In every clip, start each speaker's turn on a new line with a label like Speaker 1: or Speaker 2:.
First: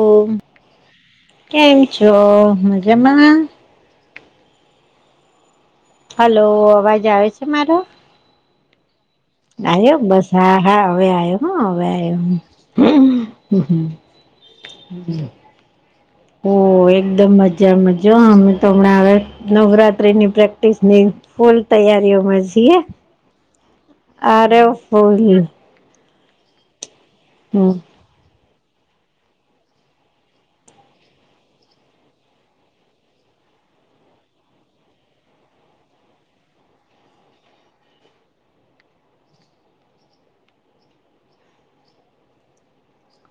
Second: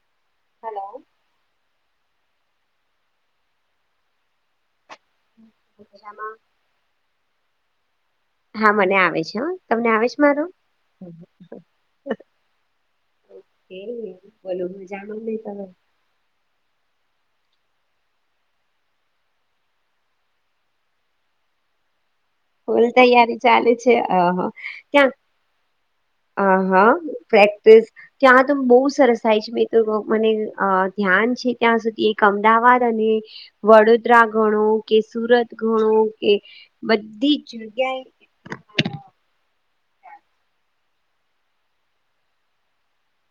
Speaker 1: ઓ
Speaker 2: hello
Speaker 1: કેમ છો મજામા?
Speaker 2: હમ
Speaker 1: હાલો અવાજ આવે છે, મારો?
Speaker 2: હા મને આવે છે. તમને
Speaker 1: આયો
Speaker 2: આવે છે
Speaker 1: બસ
Speaker 2: મારો
Speaker 1: હા હા હવે આયો હ હવે આયો હું
Speaker 2: એ બોલો જાણુ ની તમે
Speaker 1: ઓ એકદમ મજા મજા અમે તો હમણાં હવે નવરાત્રીની પ્રેક્ટિસની ફૂલ તૈયારીઓ હોય
Speaker 2: ફુલ તૈયારી ચાલે છે, અહ ત્યાં
Speaker 1: ફૂલ
Speaker 2: અ હ પ્રેક્ટસ ત્યાં તો બો સરસ થાય છે, મેં તો મને અ ધ્યાન છે, ત્યાં સુધી એક અમદાવાદ અને વડોદરા ગણો કે સુરત ગણો કે બધી જ જગ્યાએ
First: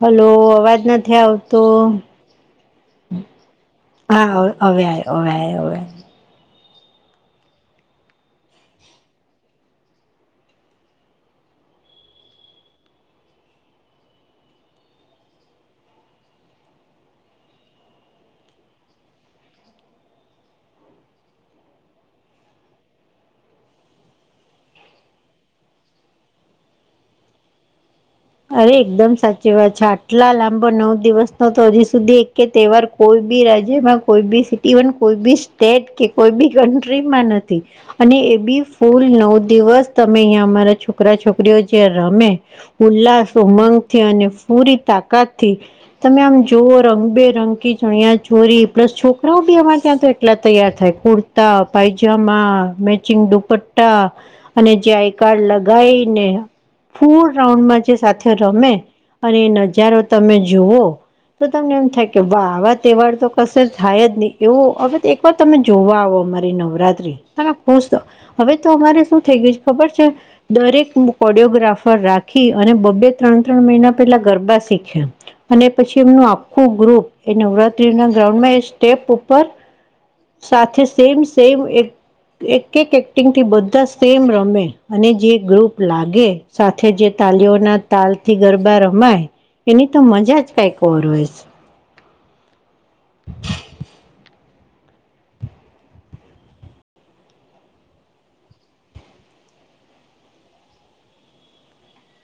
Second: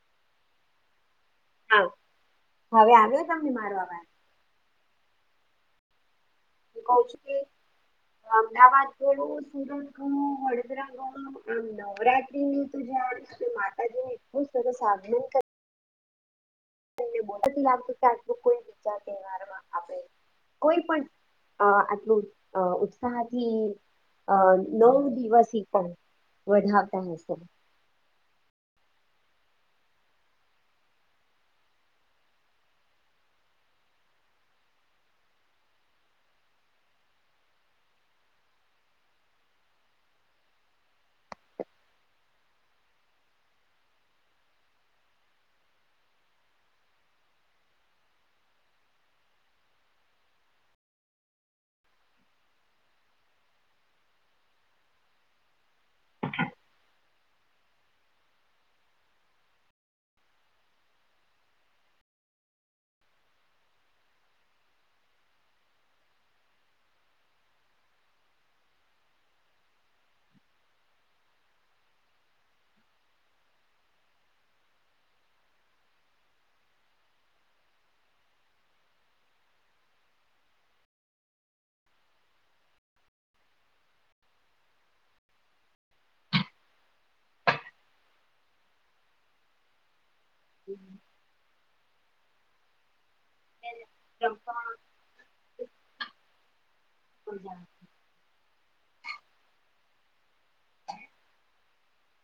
Speaker 1: હાલો અવાજ નથી આવતો
Speaker 2: હા હવે આવ્યો તમને મારો અવાજ
Speaker 1: હા અવે આય અવે હોવે
Speaker 2: હું કઉ છું કે અમદાવાદ ગણુ સુરત ગણુ વડોદરા ગણુ આમ નવરાત્રીનું તો જયા માતાજી ને એટલું જ બધું આગમન ક [unintelligible] કોઈ બીજા તહેવારમાં આપણે કોઈ પણ અ આટલું અ ઉત્સાહથી અ નવ દિવસ સી પણ વધાવતા હસે
Speaker 1: અરે એકદમ સાચી વાત છે, આટલા લાંબો નવ દિવસ નો તો હજી સુધી એક કે તહેવાર કોઈ બી રાજ્યમાં કોઈ બી સિટીવન કોઈ બી સ્ટેટ કે કોઈ બી કન્ટ્રીમાં નથી અને એ બી ફૂલ નવ દિવસ તમે અહીંયા અમારા છોકરા છોકરીઓ જ્યા રમે ઉલ્લાસ ઉમંગથી અને પૂરી તાકાતથી તમે આમ જોઓ રંગ બે રંગી ચણિયા ચોરી પ્લસ છોકરાઓ બી અમારે ત્યાં તો એટલા તૈયાર થાય કુ તા પાયજમા મેચિંગ દુપટ્ટા અને જાયકાર લગાવીને ફૂર રાઉન્ડમાં જે સાથે રમે અને એ નજારો તમે જુઓ તો તમને એમ થાય કે વા આવા તહેવાર તો કશે થાય જ ની એવો હવે ત પણ તમે જોવા આવો અમારી નવરાત્રી તમે ખુશ હવે તો અમારે શું થઈ ગયું છે, ખબર છે, દરેક કોરિયોગ્રાફર રા ખી અને બબ્બે ત્રણ ત્રણ મહિના પેલા ગરબા શીખ્યા અને પછી એમનું આખું ગ્રુપ એ નવરાત્રી ના ગ્રાઉન્ડમાં એ સ્ટેપ ઉપર સાથે સેમ સેમ એક એક એક એક્ટિંગથી બધા સેમ રમે અને જે ગ્રુપ લાગે સાથે જે તાલીઓના તાલ થી ગરબા રમાય એની તો મ જા જ કઈક ઓર હોય
Speaker 2: [inaudible]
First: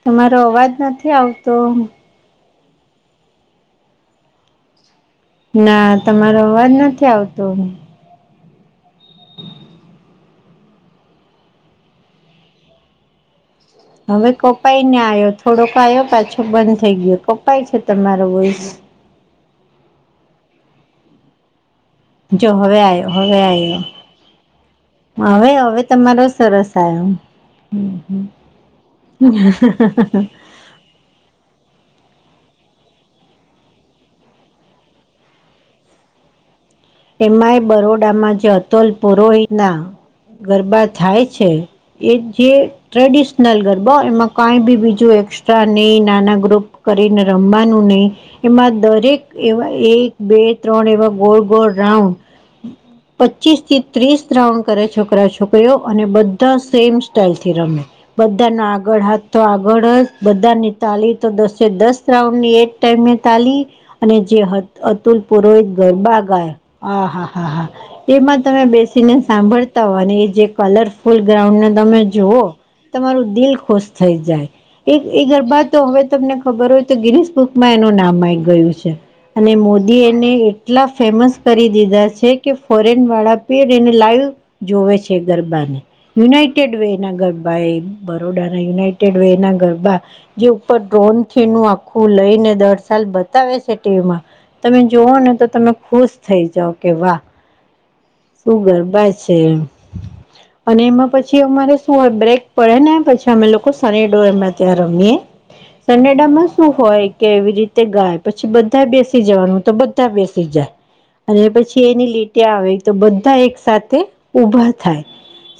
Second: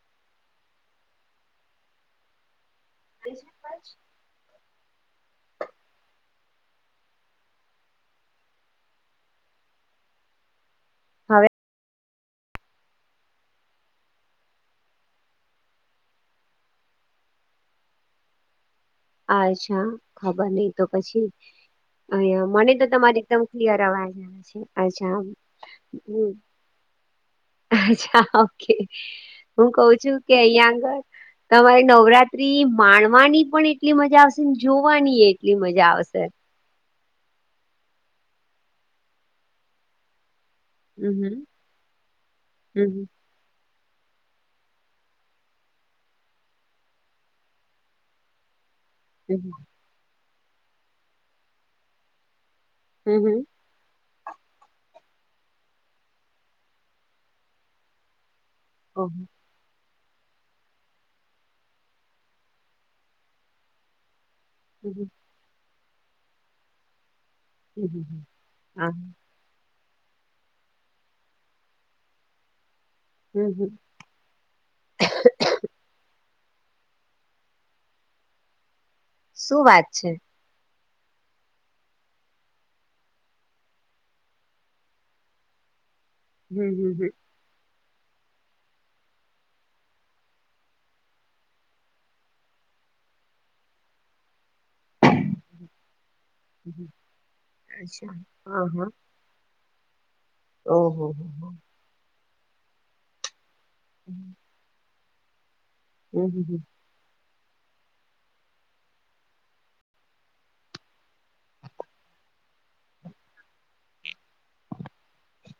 Speaker 1: તમારો અવાજ નથી આવતો
Speaker 2: [inaudible]
Speaker 1: ના તમારો અવાજ નથી આવતો
Speaker 2: હવે.
Speaker 1: હવે કપાઈ ને આયો થોડોક આયો પાછો બંધ થઈ ગયો કપાય છે, તમારો વોઈસ
Speaker 2: અચ્છા ખબર નઈ તો પછી અયા
Speaker 1: જો
Speaker 2: મને
Speaker 1: હવે
Speaker 2: તો
Speaker 1: આવ્યો
Speaker 2: તમારે
Speaker 1: હવે
Speaker 2: એકદમ ક્લિયર
Speaker 1: આવ્યો
Speaker 2: અવાજ આવે છે, અચ્છા
Speaker 1: હવે હવે તમારો
Speaker 2: હમ
Speaker 1: [inaudible]
Speaker 2: અચ્છા ઓકે હું કઉ છું કે અયા આગળ તમારે નવરાત્રી માણવાની પણ એટલી મજા આવશે જોવાની એટલી મજા આવશે
Speaker 1: એમાંય બરોડામાં જતોલ પુરોહીના ગરબા થાય
Speaker 2: હમ
Speaker 1: છે એ જે
Speaker 2: હમ
Speaker 1: ટ્રેડિશન નલગરબા એમાં કાંઈ બી બીજું એસ્ટ્રા નહીં નાના ગ્રુપ કરીને રમવાનું નહીં એમાં દરેક
Speaker 2: હમ
Speaker 1: એવા એક બે ત્રણ એવા ગોળ ગોળ રાઉન્ડ
Speaker 2: હમ હમ હમ
Speaker 1: પચીસથી ત્રીસ રા્રઉન્ડ કરે છોકરા છોકરીઓ અને બધા સેમ સ્ટાઈલ થી રમે બધા ના ગઢ
Speaker 2: ઓહ
Speaker 1: હા
Speaker 2: હમ
Speaker 1: તો આગળ જ બધાની તાલી તો દસે દસ રાઉન્ડની એક ટાઈમે તાલી અને જે
Speaker 2: હમ
Speaker 1: અતુલ પુરોહિત ગરબા ગાય હા હા હા હા
Speaker 2: હમ હમ હમ.
Speaker 1: એમાં તમે
Speaker 2: હા
Speaker 1: બેસીને સાંભળતા હો અને એ જે કલરફુલ ગ્રાઉન્ડને તમે જુઓ તમારું
Speaker 2: હમ
Speaker 1: દિલ
Speaker 2: હમ
Speaker 1: ખુશ થઈ જાય. એક એ ગરબા તો હવે તમને ખબર હોય તો ગિરીશ બુકમાં એનું નામ માગ ગયું છે. અને
Speaker 2: શું વાત
Speaker 1: મોદી
Speaker 2: છે
Speaker 1: એને એટલા ફેમસ કરી દીધા છે કે ફોરેન વાળા પી એને લાઈવ જોવે છે ગરબાને. યુનાઇટેડ
Speaker 2: હમ
Speaker 1: વે
Speaker 2: હમ
Speaker 1: ના ગરબા એ બરોડાના યુનાઇટેડ વે ના ગરબા જે ઉપર ડ્રોનથી નું આખું લઈને દર સાલ બતાવે છે ટીવીમાં તમે જોુઓ ને તો તમે ખુશ થઈ
Speaker 2: હમ
Speaker 1: જાાવ
Speaker 2: હમ.
Speaker 1: કે વાહ
Speaker 2: અચ્છા
Speaker 1: શું
Speaker 2: હા હા
Speaker 1: ગરબા છે. અને
Speaker 2: ઓહો
Speaker 1: એમાં
Speaker 2: હો
Speaker 1: પછી
Speaker 2: હો.
Speaker 1: અમારે શું હોય બ્રેક પડે ને પછી અમે લોકો સનેડો
Speaker 2: હમ
Speaker 1: એમાં ત્યાં રમીએ. સંનેડા
Speaker 2: હમ
Speaker 1: માં
Speaker 2: હમ.
Speaker 1: શું હોય. કેવી રીતે ગાય પછી બધા બેસી જવાનું તો બધા બેસી જાય. અને પછી એની લીટી આવે તો બધા એક સાથે ઊભા થાય.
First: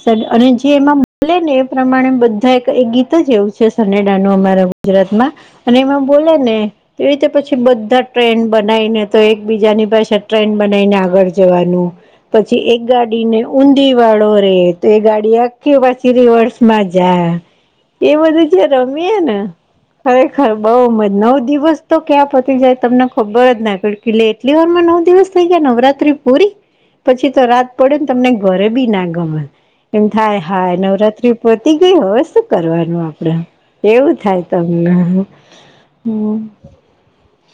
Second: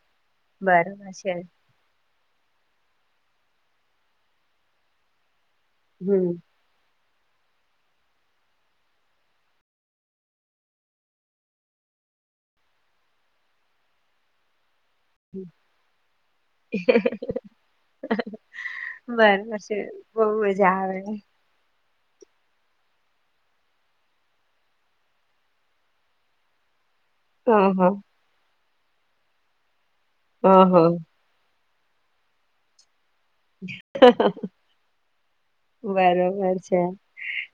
Speaker 1: સ અને જે એમાં
Speaker 2: બરોબર છે
Speaker 1: મોકલે ને પ્રમાણે બધા એક ગીત જ એવું છે સનેડા ન અમારા ગુજરાતમાં. અને એમાં બોલે
Speaker 2: હમ
Speaker 1: ને એ રીતે પછી બધા ટ્રેન્ડ બનાવીને તો એકબીજાની પાસે ટ્રેન બનાવીને આગળ જવાનું પછી એક ગાડીને ઊંધી વાળો રે તો એ ગાડી આખી પછી રિવર્સ માં જાય. એ બધું જે રમીયએ ને
Speaker 2: બરોબર છે બહુ
Speaker 1: ખરેખર
Speaker 2: મજા
Speaker 1: બઉુ
Speaker 2: આવે
Speaker 1: મજ
Speaker 2: હ
Speaker 1: નવ દિવસ તો ક્યાં પતી જાય તમને ખબર જ ના પડ કેલે એટલી વાર માં નવ દિવસ થઈ ગયા નવરાત્રી પૂરી પછી તો
Speaker 2: હ
Speaker 1: રાત પડે ને તમને ઘરે બી ના ગમે. એમ થાય
Speaker 2: હ
Speaker 1: હાય
Speaker 2: હ
Speaker 1: નવરાત્રી પહતી ગઈ હવે શું કરવાનું આપડે. એવું થાય તમને હમ.
Speaker 2: બરોબર છે.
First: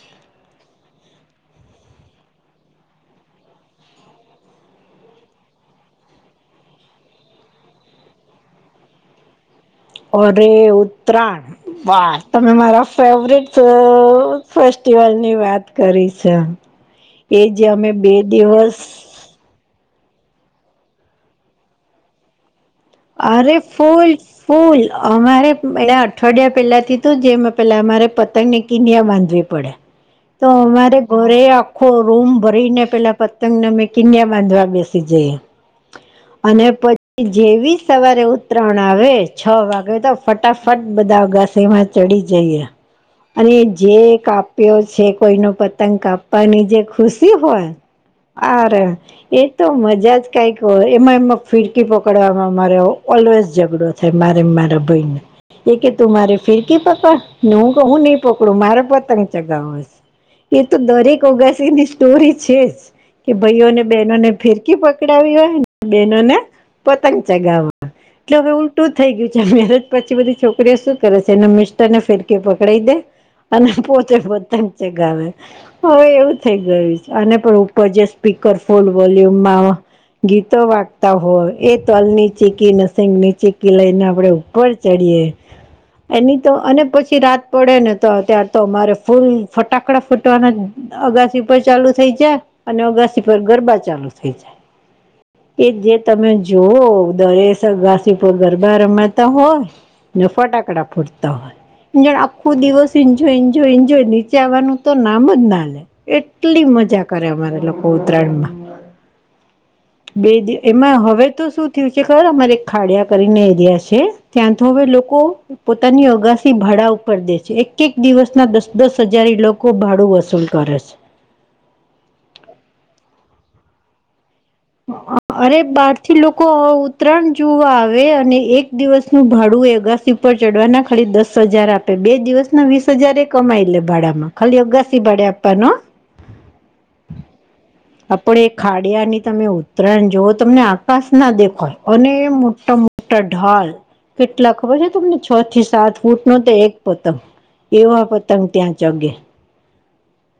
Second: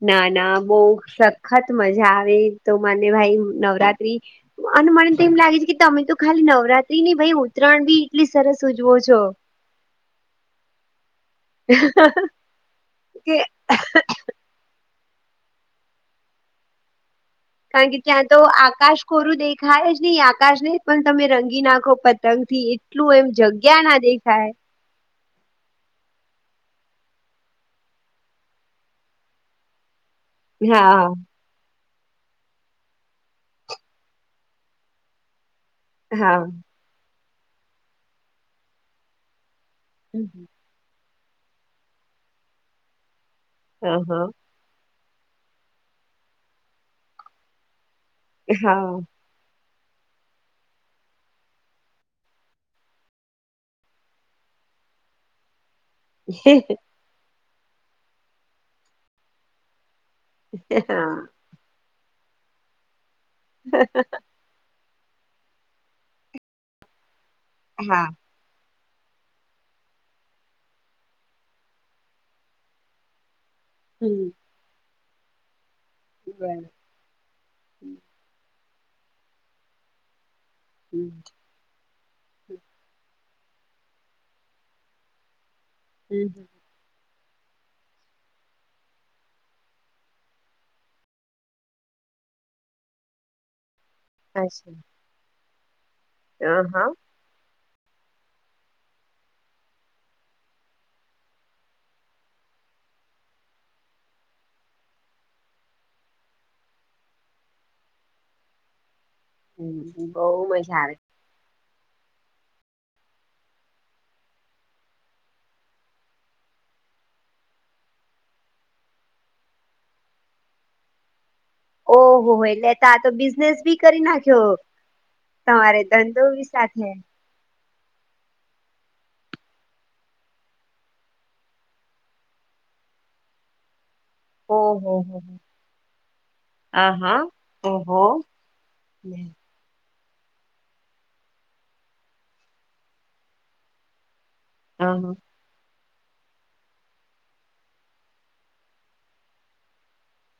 Speaker 2: ના ના બહ સખત મજા આવે તો મને ભાઈ નવરાત્રી અને મને તો એમ લાગે છે કે તમે તો ખાલી નવરાત્રી ની ભાઈ ઉત્તરાયણ બી એટલી સરસ ઉજવો છો.
Speaker 1: અરે ઉતરાયણ વા તમે મારા
Speaker 2: કે
Speaker 1: ફેવરેટ અ ફેસ્ટિવલ ની વાત કરી છે એ જે અમે બે દિવસ
Speaker 2: ખોરું દેખાય જ નહી આકાશ નહી પણ તમે રંગી નાખો પતંગ થી. એટલું એમ
Speaker 1: અરે
Speaker 2: જગ્યા ના
Speaker 1: ફૂલ
Speaker 2: દેખાય
Speaker 1: ફૂલ અમારે એ અઠવાડિયા પેલાથી તો જેમાં પેલા અમારે પતંગને કિનિયા બાંધવી પડે.
Speaker 2: [inaudible]
Speaker 1: તો અમારે
Speaker 2: હા
Speaker 1: ઘરે આખો રૂમ ભરી ને પેલા પતંગને અમે કિન્યા બાંધવા બેસી જઈ એ.
Speaker 2: હા
Speaker 1: અને પછી જેવી સવારે ઉતરાયણ આવે છ વાગે તો
Speaker 2: હ
Speaker 1: ફટાફટ ફટ બધા ઘાસ એમાં ચડી જઈએ અને જે
Speaker 2: હા
Speaker 1: કાપ પ્યો છે કોઈ ન પતંગ કાપવાની જે ખુશી હોય. આરે
Speaker 2: હા
Speaker 1: એ તો મજા જ કઈક હોય એમાં એમાં ફિરકી પકડવામાં. અમારે ઓલવેઝ ઝઘડો થાય મારે ન મારા ભઈને એ કે તું મારે ફિરકી પકડ. હું ક હું નહી પકડું મારા પતંગ ચગાવ એ તો
Speaker 2: હા
Speaker 1: દરેક ઓગાસ સ્ટોરી છે જ કે ભાઈઓને બહેનોને ફિરકી પકડાવી હોય બેનોને પતંગ ચગાવવા હોય.
Speaker 2: હા
Speaker 1: એટલે હવે ઉલટું થઈ ગયું છે મેરેજ પછી બધી છોકરીઓ શું કરે છે એના મિસ્ટર ને ફેરકી પકડાડી દે અને પોતે
Speaker 2: હમ
Speaker 1: પતંગ ચગાવે, હવે એવું થઇ
Speaker 2: બરાબર
Speaker 1: ગયું છ અને પણ ઉપર જે સ્પીકર ફૂલ વોલ્યુમમાં ગીતો
Speaker 2: હમ
Speaker 1: વાગતા હોય એ તલની ચીકીની, સીંગની ચીકી લઈને આપડે ઉપર ચડીએે.
Speaker 2: હમ
Speaker 1: એની તો અને પછી રાત પડે ને તો અત્યાર તો અમારે ફૂલ ફટાકડા ફૂટવાના. અગાસી પર ચાલુ થઇ જાય અને અગાસી પર ગરબા ચાલુ. થઈ જાય
Speaker 2: અચ્છા
Speaker 1: કે જે તમે
Speaker 2: હ
Speaker 1: જુઓ.
Speaker 2: હા
Speaker 1: દરેસ અગાસી ઉપર ગરબા રમાતા હોય, ને ફટાકડા ફૂટતા હોય. યાર આખો દિવસ ઇન્જોય, ઈન્જોય, ઈન્જોય નીચે આવવાનું તો નામ જ ના લે. એટલી મજા કરે અમારા લોકો ઉત્તરાયણમાં.
Speaker 2: હમ
Speaker 1: બે
Speaker 2: બહુ મજા આવે.
Speaker 1: એમાં હવે તો શું થયું છે ખબર અમારે ખાડીયા કરીને એરીયા છે ત્યાં તો હવે લોકો પોતાની અગાસી ભાડા ઉપર દે છે. એક એક દિવસના દસ દસ હજાર ઈ લોકો ભાડું વસૂલ કરે છે.
Speaker 2: ઓહો! એટલે કા તો બિઝનેસ ભી કરી નાખ્યો.
Speaker 1: અરે!
Speaker 2: તમારે
Speaker 1: બાર થી
Speaker 2: ધંધો બી
Speaker 1: લોકો
Speaker 2: સાથે
Speaker 1: ઉતરાયન જોવા આવે અને એક દિવસનું ભાડું એ અગાસી ઉપર ચડવાના ખાલી દસ હજાર આપ તે બે દિવસના વીસ હજાર એ કમાઈ લે ભાડામાં ખાલી અગાસી ભાડે આપવાનો હહ.
Speaker 2: આહા!
Speaker 1: હા પણ એ ખાડિયાની તમે ઉત્ તરાયણ જોવો તમને આકાશ ના દેખય અને મોટા મોટા ઢાલ કેટલા ખબર છે
Speaker 2: હા
Speaker 1: તમને છ થી સાત. ફૂટ નો તો એક પતંગ, એવા પતંગ ત્યાં ચગે.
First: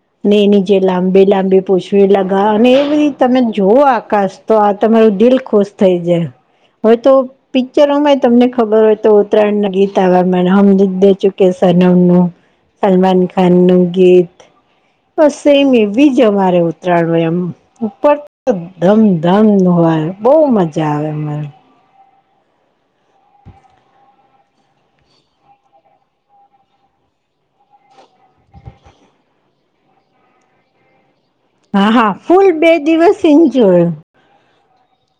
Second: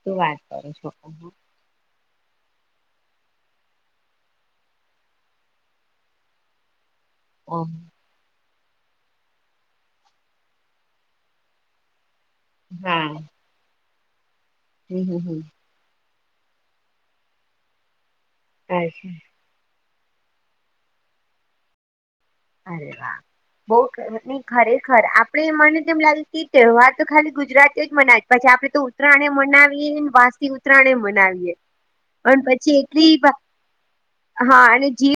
Speaker 2: શું
Speaker 1: ને
Speaker 2: વાત
Speaker 1: એની
Speaker 2: કરો
Speaker 1: જેે
Speaker 2: છો
Speaker 1: લાંબે
Speaker 2: ઓહો,
Speaker 1: લાંબી પૂછવી લગાવ અને એવરી તમે જોઓ આકાશ તો આ તમારું દિલ ખુશ થઈ જાય. હવે તો
Speaker 2: ઓહો,
Speaker 1: પિક્ચરોમાં એ તમને ખબર હોય તો ઉત્તરાયણના ગીત આવા મ હમ દિલ દે ચુકે સનમનું
Speaker 2: હા
Speaker 1: સલમાન ખાનનું ગીત.
Speaker 2: હમ હમ
Speaker 1: બસ
Speaker 2: હમ
Speaker 1: સેમ એવી જ અમારે ઉતરાયણ હોય આમ ઉપર.
Speaker 2: અચ્છા
Speaker 1: ધમધમ હોય બહુ મજા આવે અમને.
Speaker 2: અરે વા! બહુ [inaudible] નહીં ખરેખર આપડે મને તો એમ લાગે કે તહેવાર તો ખાલી ગુજરાતીઓ જ મનાય પછી આપડે તો ઉત્ ઉત્તરાયણ એ મનાવીએ ને વાસી ઉતરાયણ એ મનાવીએ.
Speaker 1: હા હા
Speaker 2: અને
Speaker 1: ફૂલ બે
Speaker 2: પછી એટલી
Speaker 1: દિવસ ઇન્જોય.
Speaker 2: હા અને જી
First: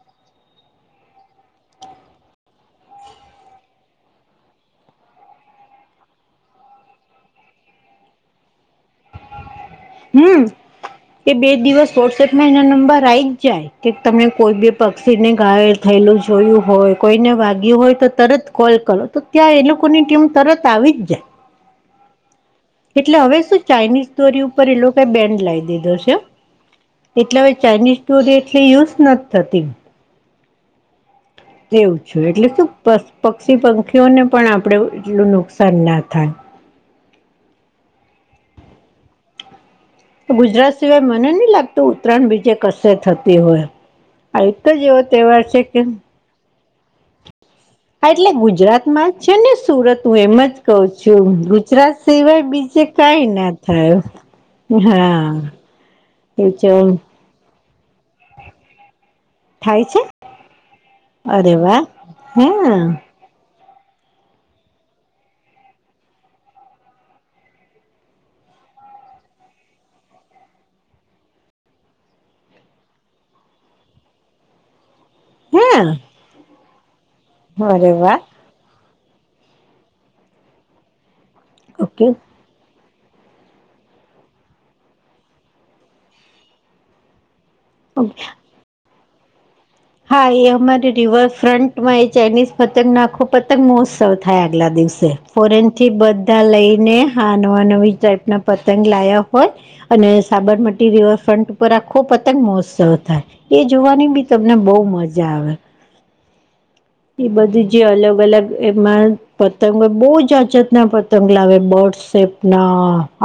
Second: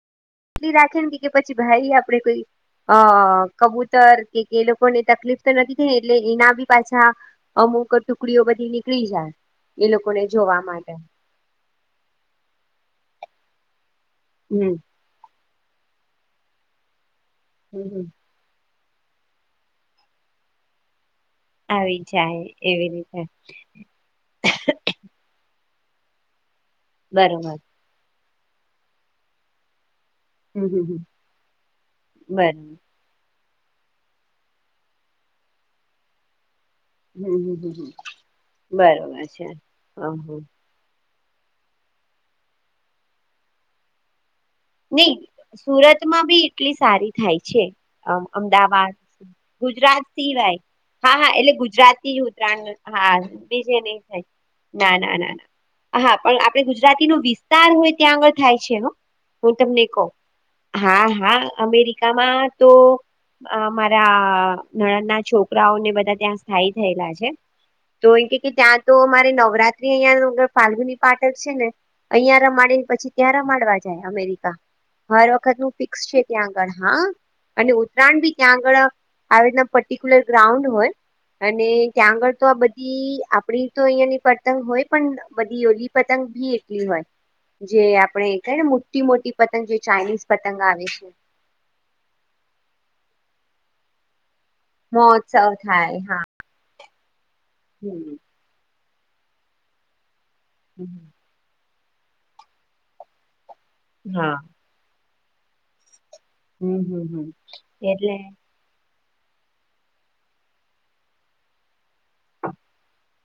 Speaker 2: એટલી રાખે ને કે પછી ભાઈ આપણે કોઈ અ કબૂતર કે એ લોકોને તકલીફ તો નથી થઈ ને એટલે એના બી પાછા અમુક ટુકડીઓ બધી નીકળી જાય એ લોકોને જોવા માટે.
Speaker 1: કે બે દિવસ વોટ્સએપમાં એના નંબર આઈ જ જાય કે તમે કોઈ બી
Speaker 2: હમ
Speaker 1: પક પક્ષીને ગાયલ થયેલું જોયું હોય કોઈને વાગ્યું
Speaker 2: હમ
Speaker 1: હોય
Speaker 2: હમ
Speaker 1: તો તરત કોલ કરો તો ત્યાં એ લોકોની ટીમ તરત આવી જ જાય.
Speaker 2: આવી જ જાય એવી
Speaker 1: એટલે
Speaker 2: રીતે.
Speaker 1: હવે શું ચાઇનીઝ દોરી ઉપર એ લોકાએ બેન્ડ લાઈ દીધો છે એટલે હવે
Speaker 2: બરોબર
Speaker 1: ચાઇનીઝ દોરી એટલી યુઝ નથ થતી.
Speaker 2: હમ હમ હમ
Speaker 1: તેવું જ છે એટલે
Speaker 2: બરોબર
Speaker 1: શું પક્ષી પંખીઓને પણ આપડે એટલું નુકસાન ના થાય.
Speaker 2: હમ હમ હમ હહ બરોબર છે. હ હ
Speaker 1: ગુજરાત સિવાય મને નહી લાગતું ઉત્તરાયણ બીજે કશે થતી હોય આ તો જેવ
Speaker 2: નહી
Speaker 1: તેવાર છે કે
Speaker 2: સુરતમાં બી એટલી સારી થાય છે.
Speaker 1: હા
Speaker 2: અ
Speaker 1: એટલે
Speaker 2: અમદાવાદ,
Speaker 1: ગુજરાતમાં જ છે ને સુરત
Speaker 2: ગુજરાત
Speaker 1: હું એમ જ
Speaker 2: સિવાય
Speaker 1: કઉ
Speaker 2: હા
Speaker 1: છું
Speaker 2: હા એટલે ગુજરાત એવી
Speaker 1: સિવાય
Speaker 2: ઉતરાયણ
Speaker 1: બીજે
Speaker 2: હા
Speaker 1: કઈ ના
Speaker 2: બીજે નહી થાય. ના ના ના
Speaker 1: હા
Speaker 2: ના હા પણ
Speaker 1: એ
Speaker 2: આપડે
Speaker 1: તો
Speaker 2: ગુજરાતી નો વિસ્તાર હોય ત્યાં આગળ થાય છે હહ. હું તમને
Speaker 1: થાય છે
Speaker 2: કઉં હા હા
Speaker 1: અરે વાહ
Speaker 2: અમેરિકામાં તો
Speaker 1: હા
Speaker 2: અ મારા નણદ ના છોકરાઓને બધા ત્યાં સ્થાયી થયેલા છે તો એ કે ત્યાં તો મામારે નવરાત્રી અહં ફાલ્ગુની પાઠક છે ને અહિયાં રમાડી પછી ત્યાં રમાડવા જાય મેરિકા હર વખત નું ફિક્સ
Speaker 1: હા
Speaker 2: છે ત્યાં આગળ હા અને
Speaker 1: અરે વાહ
Speaker 2: ઉત્તરાયણ બી ત્યાં આગળ આવી રીતના પર્ટિક્યુલર ગ્રાઉન્ડ હોય અને
Speaker 1: ઓકે
Speaker 2: ત્યાં આગળ તો આ બધી આપડી તો અહિયાયાની પતંગ હોય પણ બધી ઓયોલી પતંગ ભી એટલી હોય જે
Speaker 1: ઓકે
Speaker 2: આપડણે ક ને મોટી મોટી પતંગ જે
Speaker 1: હા
Speaker 2: ચાઇનીઝ
Speaker 1: એ
Speaker 2: પતંગ આવે
Speaker 1: અમારે
Speaker 2: છે
Speaker 1: રિવરફ્રન્ટમાં એ ચાઇનીઝ પતંગ નાખો પતંગ મોત્સવ થ આગલા દિવસે
Speaker 2: મહોત્સવ
Speaker 1: ફોરેન થી
Speaker 2: થાય હા
Speaker 1: બધા લઈને હ નવા નવી
Speaker 2: હમ
Speaker 1: ટપના પતંગ લાયા હોય અને સાબરમતી
Speaker 2: હમ.
Speaker 1: રિવરફ્રન્ટ ઉપર આખો પતંગ મહોત્સવ થાય એ જોવાની બી
Speaker 2: હા
Speaker 1: તમને બહ મજા આવે
Speaker 2: હમ હમ હમ
Speaker 1: એ બધી જે
Speaker 2: એટલે
Speaker 1: અલગ અલગ એમાં પતંગ બહુ જ અજત ના પતંગ લાવે બર્ડ સપ ના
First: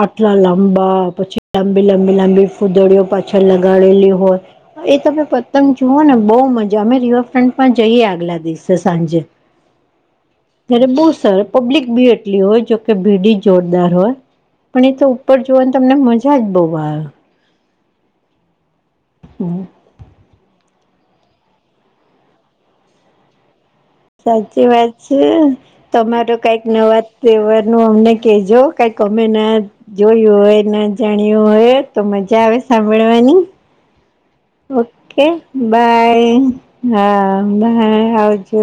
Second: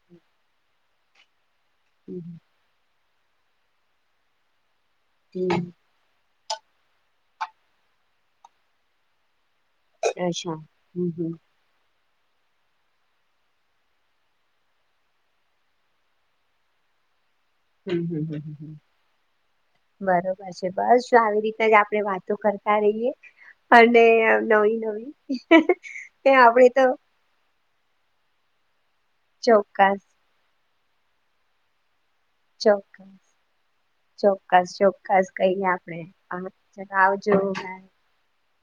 Speaker 1: આટલા લંબા પછી લાંબી લંબી લાંબી ફૂદડીઓ પાછળ લગાડેલી હોય એ તમે પતંગ જુઓ ને બહુ મજા અમે રિવરફ્રન્ટ પણ જઈએ આગલા દિવસે સાંજે
Speaker 2: અચ્છા
Speaker 1: ત
Speaker 2: હમ
Speaker 1: બહ
Speaker 2: હમ
Speaker 1: સર પબ્લિક બી એટલી હોય જોકે ભીડી જોરદાર હોય પણ એ તો ઉપર જોવાની તમને મજા જ બહુ આવે
Speaker 2: હમ હમ હમ હમ
Speaker 1: હમ
Speaker 2: બરોબર છે બસ જો આવી રીતે જ આપણેે વાતો કરતા રહીયએ અને
Speaker 1: સાચી
Speaker 2: નવી
Speaker 1: વાત
Speaker 2: નવી
Speaker 1: છે. તમારો કઈક
Speaker 2: આપણેે તો
Speaker 1: નવા તહેવાર નું અમને કહેજો કઈક અમે ના
Speaker 2: ચોક્કસ
Speaker 1: જોયું હોય ના જાણ્યું હોય તો મજા આવે
Speaker 2: ચોક્કસ
Speaker 1: સાંભળવાની
Speaker 2: ચોક્કસ
Speaker 1: ઓકે
Speaker 2: ચોક્કસ કહીએ આપડે
Speaker 1: બાય હા બાય આવજો